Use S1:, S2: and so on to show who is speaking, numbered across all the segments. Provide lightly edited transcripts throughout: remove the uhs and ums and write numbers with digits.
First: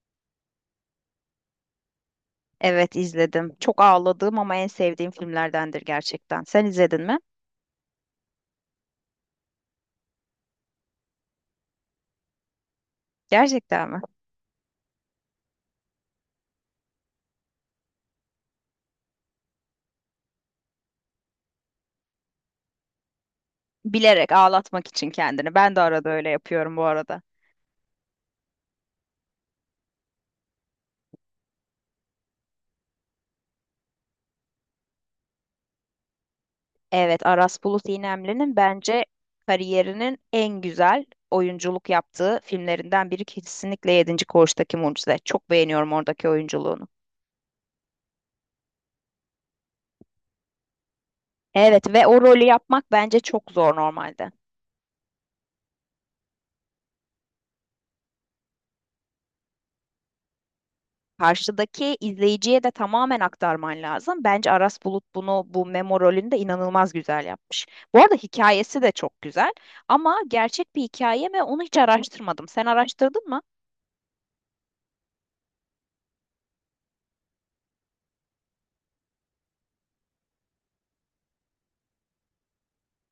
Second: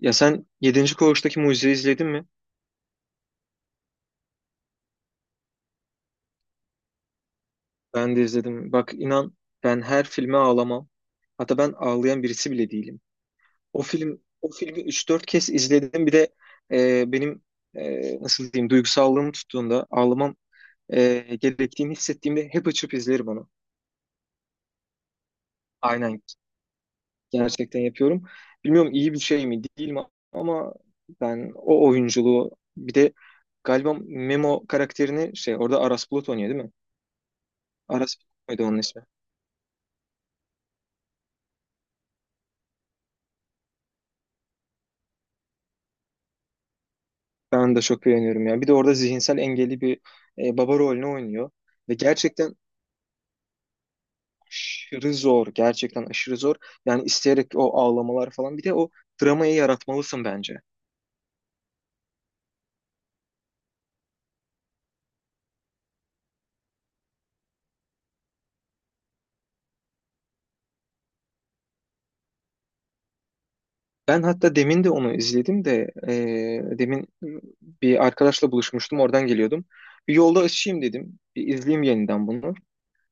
S1: Ya sen yedinci Koğuş'taki Mucize'yi izledin mi?
S2: Evet izledim. Çok ağladığım ama en sevdiğim filmlerdendir gerçekten. Sen izledin mi?
S1: Ben de izledim. Bak inan ben her filme ağlamam. Hatta ben ağlayan birisi bile değilim. O
S2: Gerçekten mi?
S1: film o filmi üç dört kez izledim. Bir de benim nasıl diyeyim duygusallığım tuttuğunda ağlamam gerektiğini hissettiğimde hep açıp izlerim onu.
S2: Bilerek ağlatmak için kendini. Ben de arada
S1: Aynen,
S2: öyle yapıyorum bu arada.
S1: gerçekten yapıyorum. Bilmiyorum iyi bir şey mi değil mi, ama ben o oyunculuğu, bir de galiba Memo karakterini şey orada Aras Bulut oynuyor değil mi?
S2: Evet, Aras Bulut
S1: Aras Bulut
S2: İynemli'nin
S1: muydu onun
S2: bence
S1: ismi?
S2: kariyerinin en güzel oyunculuk yaptığı filmlerinden biri kesinlikle yedinci Koğuştaki Mucize. Çok beğeniyorum oradaki oyunculuğunu.
S1: Ben de çok beğeniyorum ya. Bir de orada zihinsel engelli bir baba rolünü oynuyor.
S2: Evet
S1: Ve
S2: ve o rolü
S1: gerçekten
S2: yapmak bence çok zor normalde.
S1: aşırı zor. Gerçekten aşırı zor. Yani isteyerek o ağlamalar falan. Bir de o dramayı yaratmalısın bence.
S2: Karşıdaki izleyiciye de tamamen aktarman lazım. Bence Aras Bulut bunu bu Memo rolünde inanılmaz güzel yapmış. Bu arada hikayesi de çok güzel ama gerçek bir hikaye mi onu hiç araştırmadım. Sen araştırdın mı?
S1: Ben hatta demin de onu izledim de demin bir arkadaşla buluşmuştum. Oradan geliyordum. Bir yolda açayım dedim. Bir izleyeyim yeniden bunu.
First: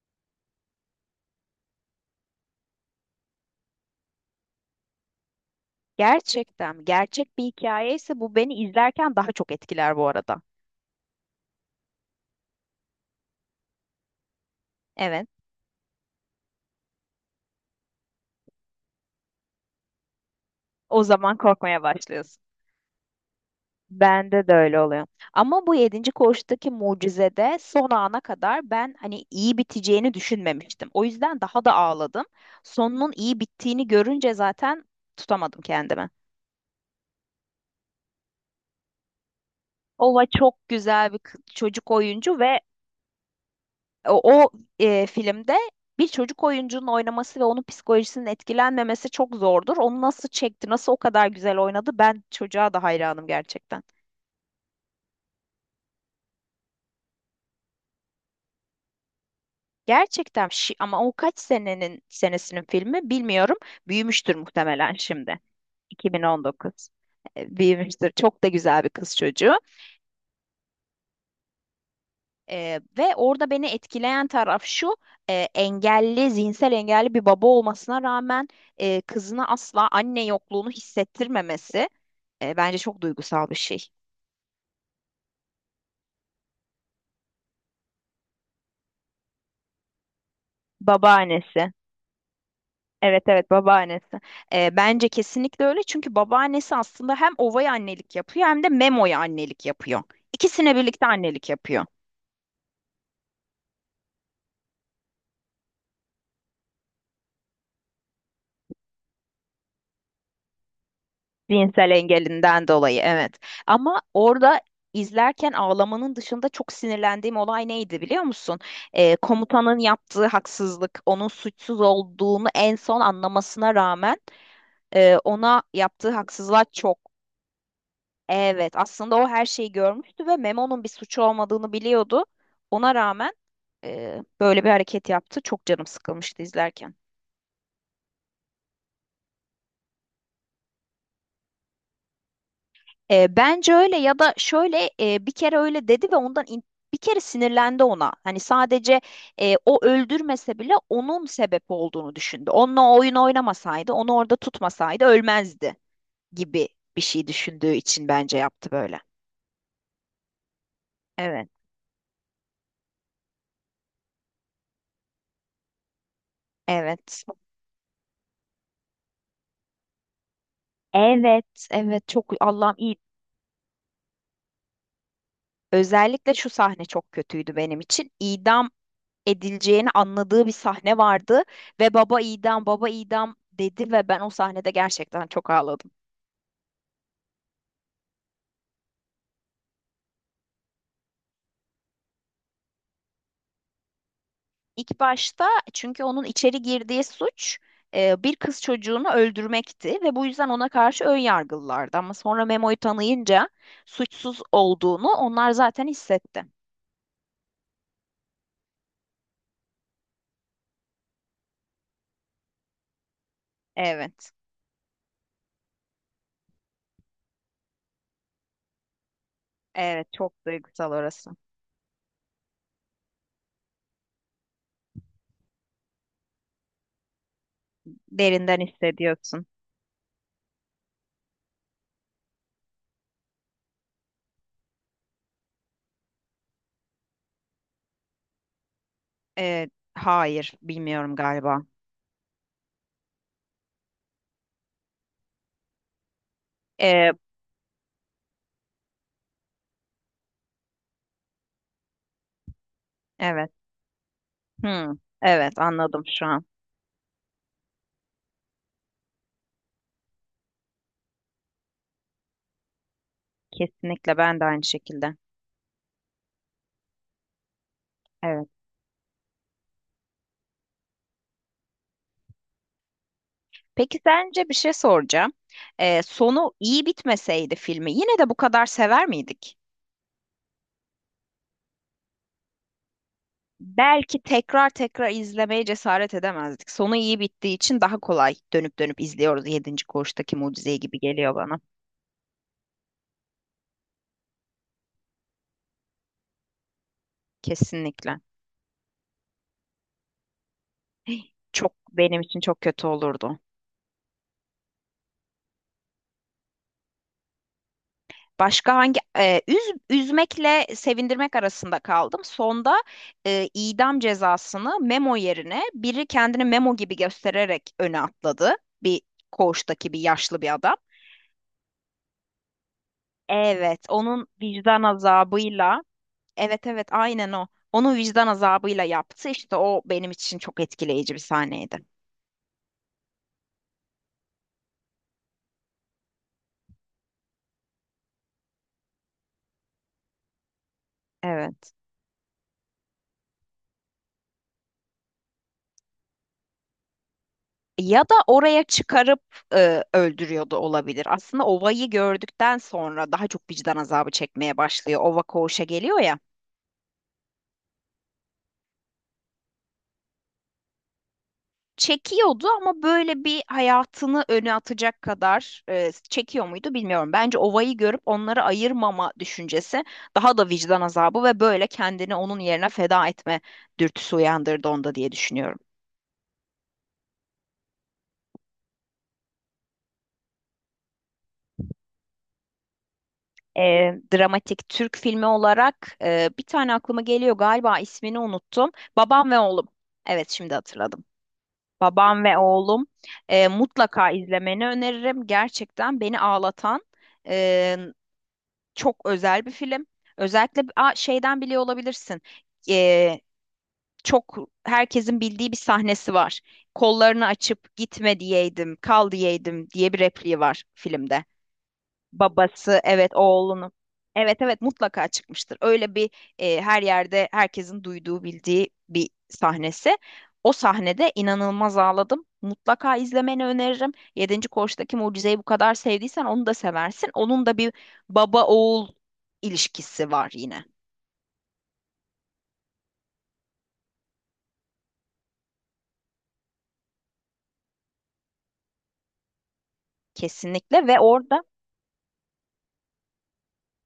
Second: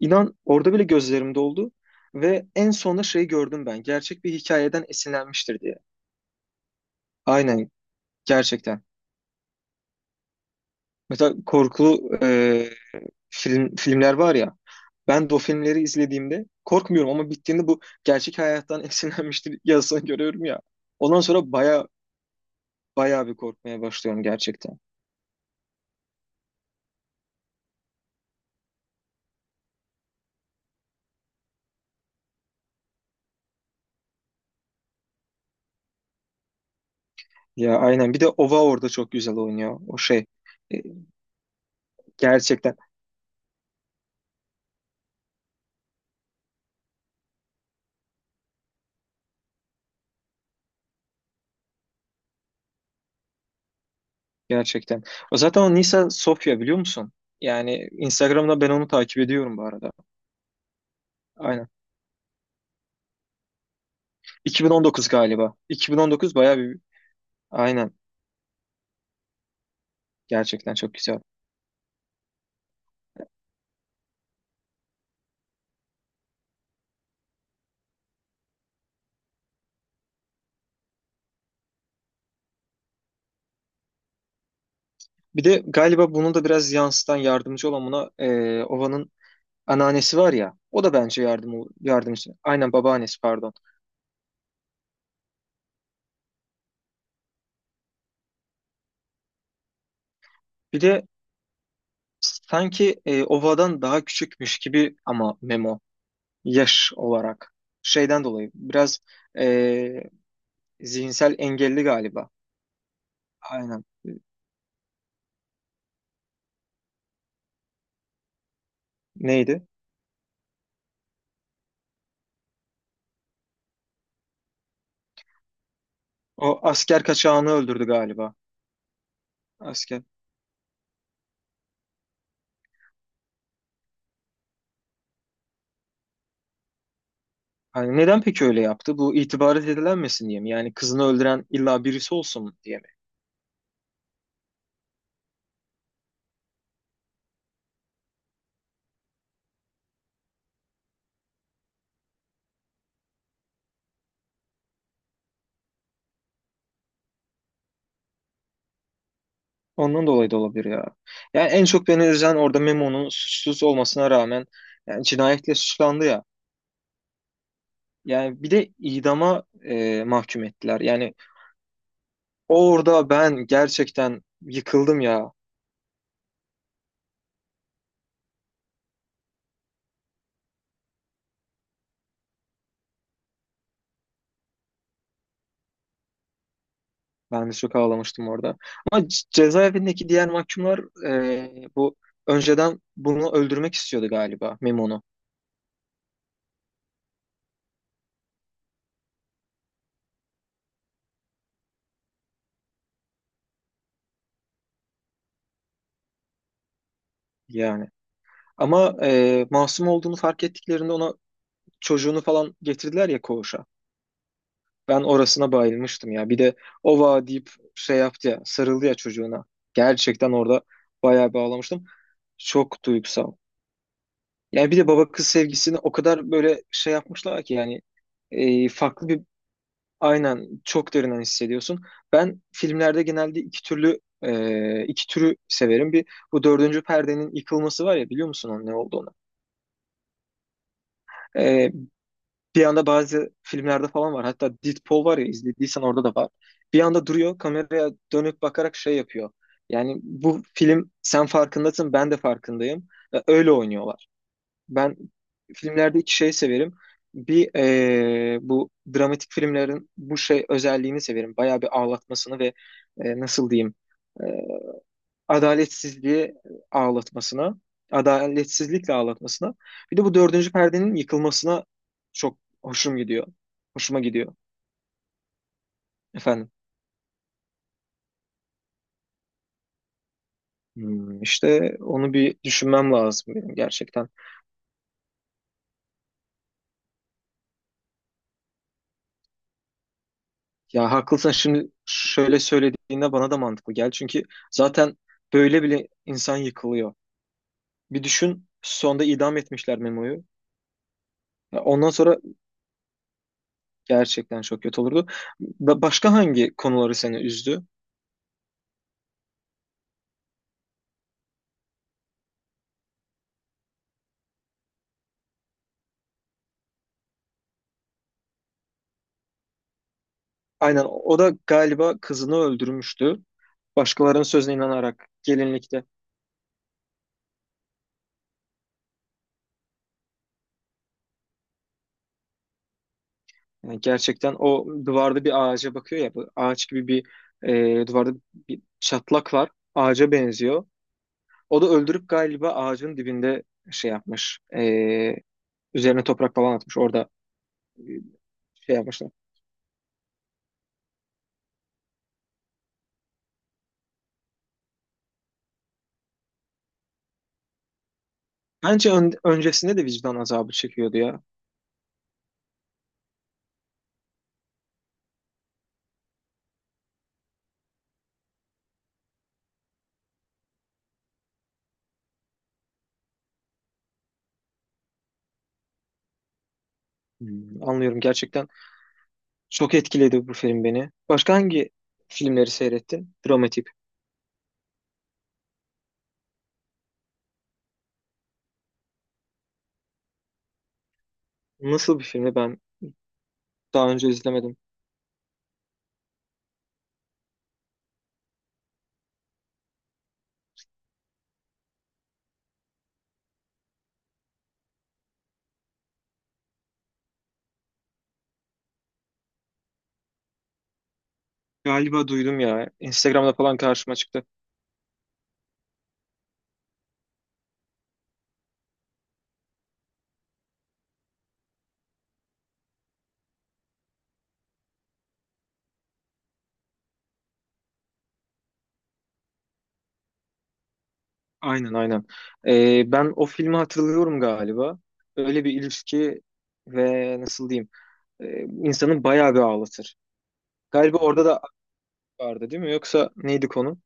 S1: İnan orada bile gözlerim doldu. Ve en sonunda şeyi gördüm ben. Gerçek bir hikayeden esinlenmiştir diye.
S2: Gerçekten gerçek bir
S1: Aynen,
S2: hikaye ise bu beni
S1: gerçekten.
S2: izlerken daha çok etkiler bu arada.
S1: Mesela korkulu filmler var ya.
S2: Evet,
S1: Ben de o filmleri izlediğimde korkmuyorum ama bittiğinde bu gerçek hayattan esinlenmiştir yazısını görüyorum ya.
S2: o
S1: Ondan
S2: zaman
S1: sonra
S2: korkmaya
S1: baya
S2: başlıyorsun.
S1: baya bir korkmaya başlıyorum
S2: Bende de
S1: gerçekten.
S2: öyle oluyor. Ama bu yedinci koğuştaki mucizede son ana kadar ben hani iyi biteceğini düşünmemiştim. O yüzden daha da ağladım. Sonunun iyi bittiğini görünce zaten tutamadım kendimi.
S1: Ya aynen, bir de Ova orada çok güzel oynuyor o
S2: Ova
S1: şey.
S2: çok
S1: E,
S2: güzel bir çocuk oyuncu ve
S1: Gerçekten,
S2: o, o, filmde bir çocuk oyuncunun oynaması ve onun psikolojisinin etkilenmemesi çok zordur. Onu nasıl çekti, nasıl o kadar güzel oynadı ben çocuğa da hayranım gerçekten.
S1: gerçekten. O zaten o Nisa Sofya, biliyor musun? Yani Instagram'da ben onu takip ediyorum bu arada.
S2: Gerçekten ama o kaç
S1: Aynen.
S2: senesinin filmi bilmiyorum. Büyümüştür muhtemelen
S1: 2019
S2: şimdi.
S1: galiba. 2019 baya bir
S2: 2019.
S1: aynen,
S2: Büyümüştür. Çok da güzel bir kız çocuğu.
S1: gerçekten çok güzel.
S2: Ve orada beni etkileyen taraf şu. Engelli, zihinsel engelli bir baba olmasına rağmen kızına asla anne yokluğunu hissettirmemesi bence çok duygusal bir şey.
S1: Bir de galiba bunu da biraz yansıtan, yardımcı olan buna Ova'nın anneannesi var ya, o da bence yardım,
S2: Babaannesi.
S1: yardımcı. Aynen, babaannesi
S2: Evet evet
S1: pardon.
S2: babaannesi. Bence kesinlikle öyle çünkü babaannesi aslında hem Ova'ya annelik yapıyor hem de Memo'ya annelik yapıyor. İkisine
S1: Bir
S2: birlikte
S1: de
S2: annelik yapıyor.
S1: sanki Ova'dan daha küçükmüş gibi ama Memo yaş olarak şeyden dolayı biraz e, zihinsel engelli
S2: Zihinsel
S1: galiba.
S2: engelinden dolayı evet.
S1: Aynen.
S2: Ama orada izlerken ağlamanın dışında çok sinirlendiğim olay neydi biliyor musun?
S1: Neydi?
S2: Komutanın yaptığı haksızlık, onun suçsuz olduğunu en son anlamasına rağmen ona yaptığı
S1: O
S2: haksızlık çok.
S1: asker kaçağını öldürdü galiba.
S2: Evet aslında o her şeyi
S1: Asker.
S2: görmüştü ve Memo'nun bir suçu olmadığını biliyordu. Ona rağmen böyle bir hareket yaptı. Çok canım sıkılmıştı izlerken.
S1: Hani neden peki öyle yaptı? Bu itibar edilenmesin diye mi? Yani kızını öldüren illa birisi olsun diye mi?
S2: Bence öyle ya da şöyle bir kere öyle dedi ve ondan bir kere sinirlendi ona. Hani sadece o öldürmese bile onun sebep olduğunu düşündü. Onunla o oyun oynamasaydı, onu orada tutmasaydı ölmezdi gibi bir şey düşündüğü için bence yaptı böyle.
S1: Ondan dolayı da olabilir ya.
S2: Evet,
S1: Yani en çok beni üzen orada Memo'nun suçsuz olmasına rağmen yani cinayetle suçlandı ya.
S2: evet.
S1: Yani bir de idama mahkum ettiler. Yani
S2: Evet, evet çok Allah'ım iyi.
S1: orada ben gerçekten yıkıldım ya.
S2: Özellikle şu sahne çok kötüydü benim için. İdam edileceğini anladığı bir sahne vardı ve baba idam baba idam dedi ve ben o sahnede gerçekten çok ağladım.
S1: Ben de çok ağlamıştım orada. Ama cezaevindeki diğer mahkumlar e, bu önceden bunu öldürmek istiyordu galiba
S2: İlk
S1: Memo'nu
S2: başta çünkü onun içeri girdiği suç bir kız çocuğunu öldürmekti ve bu yüzden ona karşı ön yargılılardı ama sonra Memo'yu tanıyınca suçsuz olduğunu onlar zaten hissetti.
S1: yani. Ama masum olduğunu fark ettiklerinde ona çocuğunu falan getirdiler ya, koğuşa.
S2: Evet,
S1: Ben orasına bayılmıştım ya. Bir de ova deyip şey yaptı ya, sarıldı ya çocuğuna.
S2: evet
S1: Gerçekten
S2: çok
S1: orada
S2: duygusal orası.
S1: bayağı bağlamıştım. Çok duygusal. Yani bir de baba kız sevgisini o kadar böyle şey yapmışlar ki, yani
S2: Derinden
S1: farklı bir
S2: hissediyorsun.
S1: aynen, çok derinden hissediyorsun. Ben filmlerde genelde iki türlü iki türü severim. Bir, bu dördüncü perdenin yıkılması var ya, biliyor musun onun ne olduğunu?
S2: E, hayır, bilmiyorum galiba.
S1: E, Bir anda bazı filmlerde falan var. Hatta Deadpool var ya, izlediysen orada da var. Bir anda
S2: E,
S1: duruyor, kameraya dönüp bakarak şey yapıyor. Yani bu film, sen farkındasın ben de farkındayım. Ve öyle
S2: evet.
S1: oynuyorlar.
S2: Hmm,
S1: Ben
S2: evet
S1: filmlerde
S2: anladım
S1: iki
S2: şu
S1: şey
S2: an.
S1: severim. Bir, bu dramatik filmlerin bu şey özelliğini severim. Bayağı bir ağlatmasını ve nasıl diyeyim,
S2: Kesinlikle
S1: e,
S2: ben de aynı şekilde.
S1: adaletsizliğe ağlatmasına,
S2: Evet.
S1: adaletsizlikle ağlatmasına. Bir de bu dördüncü perdenin yıkılmasına çok hoşum gidiyor.
S2: Peki
S1: Hoşuma gidiyor
S2: sence bir şey soracağım.
S1: efendim.
S2: Sonu iyi bitmeseydi filmi yine de bu kadar sever miydik?
S1: Hmm, işte onu bir düşünmem lazım benim gerçekten.
S2: Belki tekrar tekrar izlemeye cesaret edemezdik. Sonu iyi bittiği için daha kolay dönüp dönüp izliyoruz. Yedinci Koğuştaki Mucizeyi
S1: Ya
S2: gibi
S1: haklısın,
S2: geliyor bana.
S1: şimdi şöyle söylediğinde bana da mantıklı gel. Çünkü zaten böyle bile insan yıkılıyor. Bir
S2: Kesinlikle.
S1: düşün, sonda idam etmişler Memo'yu. Ya
S2: Çok
S1: ondan sonra
S2: benim için çok kötü olurdu.
S1: gerçekten çok kötü olurdu. Başka hangi konuları seni üzdü?
S2: Başka hangi üzmekle sevindirmek arasında kaldım. Sonda idam cezasını memo yerine biri kendini memo gibi göstererek öne atladı. Bir koğuştaki bir yaşlı bir adam.
S1: Aynen, o da galiba kızını öldürmüştü.
S2: Evet,
S1: Başkalarının
S2: onun
S1: sözüne
S2: vicdan
S1: inanarak,
S2: azabıyla,
S1: gelinlikte.
S2: evet evet aynen o. Onu vicdan azabıyla yaptı. İşte o benim için çok etkileyici bir sahneydi.
S1: Yani gerçekten o duvarda bir ağaca bakıyor ya. Bu ağaç gibi bir duvarda bir çatlak var. Ağaca benziyor. O da
S2: Evet.
S1: öldürüp galiba ağacın dibinde şey yapmış. Üzerine toprak falan atmış. Orada e,
S2: Ya da oraya
S1: şey yapmışlar.
S2: çıkarıp öldürüyordu olabilir. Aslında ovayı gördükten sonra daha çok vicdan azabı çekmeye başlıyor. Ova koğuşa geliyor ya.
S1: Bence öncesinde de vicdan azabı çekiyordu ya.
S2: Çekiyordu ama böyle bir hayatını öne atacak kadar çekiyor muydu bilmiyorum. Bence ovayı görüp onları ayırmama düşüncesi daha da vicdan azabı ve böyle kendini onun yerine feda etme dürtüsü uyandırdı onda diye düşünüyorum.
S1: Hmm, anlıyorum gerçekten. Çok etkiledi bu film beni. Başka hangi filmleri seyrettin? Dramatik.
S2: e, Dramatik Türk filmi olarak bir tane aklıma geliyor galiba ismini unuttum. Babam ve Oğlum. Evet şimdi hatırladım.
S1: Nasıl bir
S2: Babam
S1: filmi
S2: ve
S1: ben
S2: Oğlum
S1: daha önce
S2: mutlaka
S1: izlemedim.
S2: izlemeni öneririm. Gerçekten beni ağlatan e, çok özel bir film. Özellikle şeyden biliyor olabilirsin. E, Çok herkesin bildiği bir sahnesi var. Kollarını açıp gitme diyeydim, kal diyeydim diye bir repliği var filmde.
S1: Galiba duydum ya.
S2: Babası evet
S1: Instagram'da falan
S2: oğlunu.
S1: karşıma çıktı.
S2: Evet evet mutlaka çıkmıştır. Öyle bir her yerde herkesin duyduğu bildiği bir sahnesi. O sahnede inanılmaz ağladım. Mutlaka izlemeni öneririm. Yedinci Koç'taki mucizeyi bu kadar sevdiysen onu da seversin. Onun da bir baba oğul ilişkisi var yine.
S1: Aynen, aynen. Ben o filmi hatırlıyorum galiba. Öyle bir ilişki ve nasıl diyeyim, e, insanı bayağı bir ağlatır.
S2: Kesinlikle
S1: Galiba
S2: ve
S1: orada da
S2: orada
S1: aşk vardı değil mi? Yoksa neydi konu?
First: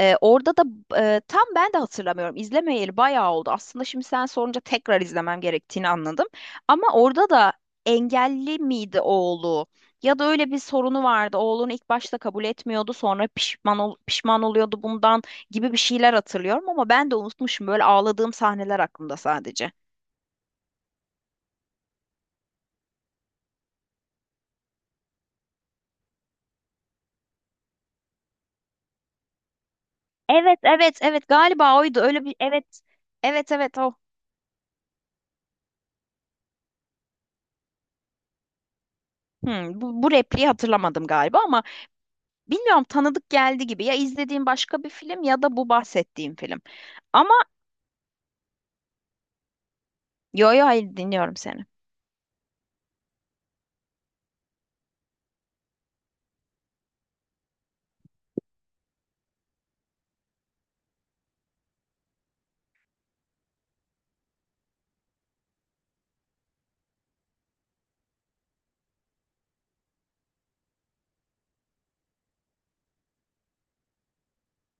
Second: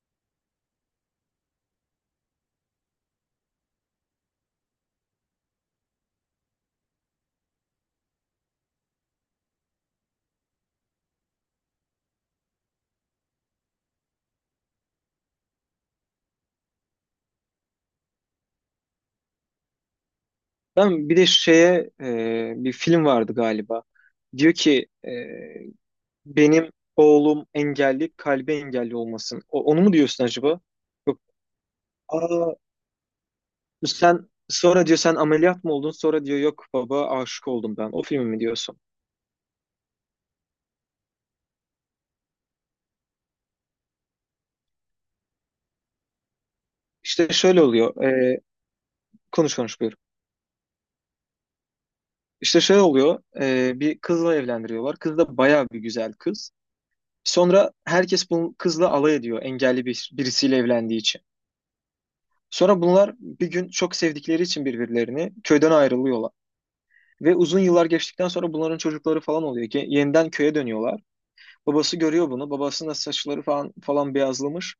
S2: Ee, orada da tam ben de hatırlamıyorum. İzlemeyeli bayağı oldu. Aslında şimdi sen sorunca tekrar izlemem gerektiğini anladım. Ama orada da engelli miydi oğlu? Ya da öyle bir sorunu vardı. Oğlunu ilk başta kabul etmiyordu, sonra pişman oluyordu bundan gibi bir şeyler hatırlıyorum ama ben de unutmuşum. Böyle ağladığım sahneler aklımda sadece.
S1: Ben bir de şeye bir film vardı galiba. Diyor ki benim oğlum engelli, kalbi engelli olmasın. Onu mu diyorsun
S2: Evet,
S1: acaba?
S2: evet,
S1: Yok.
S2: evet. Galiba oydu. Öyle bir
S1: Aa,
S2: evet. Evet, evet o.
S1: sen sonra diyor sen ameliyat mı oldun? Sonra diyor yok baba, aşık oldum ben. O filmi mi diyorsun?
S2: Bu repliği hatırlamadım galiba ama bilmiyorum tanıdık geldi gibi. Ya izlediğim başka bir film ya da bu bahsettiğim film.
S1: İşte
S2: Ama
S1: şöyle oluyor. Konuş konuş, buyur.
S2: yo yo hayır dinliyorum seni.
S1: İşte şöyle oluyor. Bir kızla evlendiriyorlar. Kız da bayağı bir güzel kız. Sonra herkes bu kızla alay ediyor. Engelli bir, birisiyle evlendiği için. Sonra bunlar bir gün çok sevdikleri için birbirlerini, köyden ayrılıyorlar. Ve uzun yıllar geçtikten sonra bunların çocukları falan oluyor, ki yeniden köye dönüyorlar. Babası görüyor bunu. Babasının da saçları falan falan beyazlamış.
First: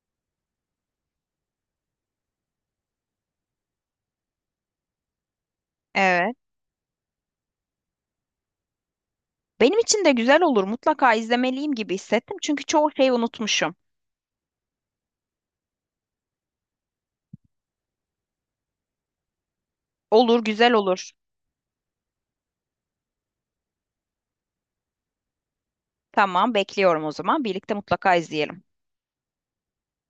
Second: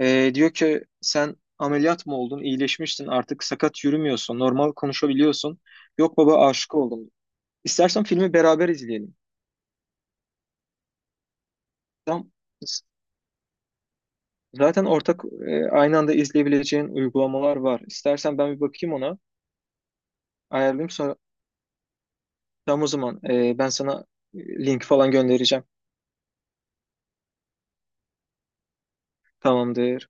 S1: Diyor ki sen ameliyat mı oldun? İyileşmiştin, artık sakat yürümüyorsun. Normal konuşabiliyorsun. Yok
S2: Evet.
S1: baba, aşık oldum. İstersen filmi beraber izleyelim.
S2: Benim için de güzel olur. Mutlaka izlemeliyim gibi
S1: Tam,
S2: hissettim. Çünkü çoğu şeyi unutmuşum.
S1: zaten ortak, aynı anda izleyebileceğin uygulamalar var. İstersen ben bir bakayım ona.
S2: Olur, güzel
S1: Ayarlayayım
S2: olur.
S1: sonra. Tamam, o zaman ben sana e, link falan göndereceğim.
S2: Tamam, bekliyorum o zaman. Birlikte mutlaka izleyelim.
S1: Tamamdır.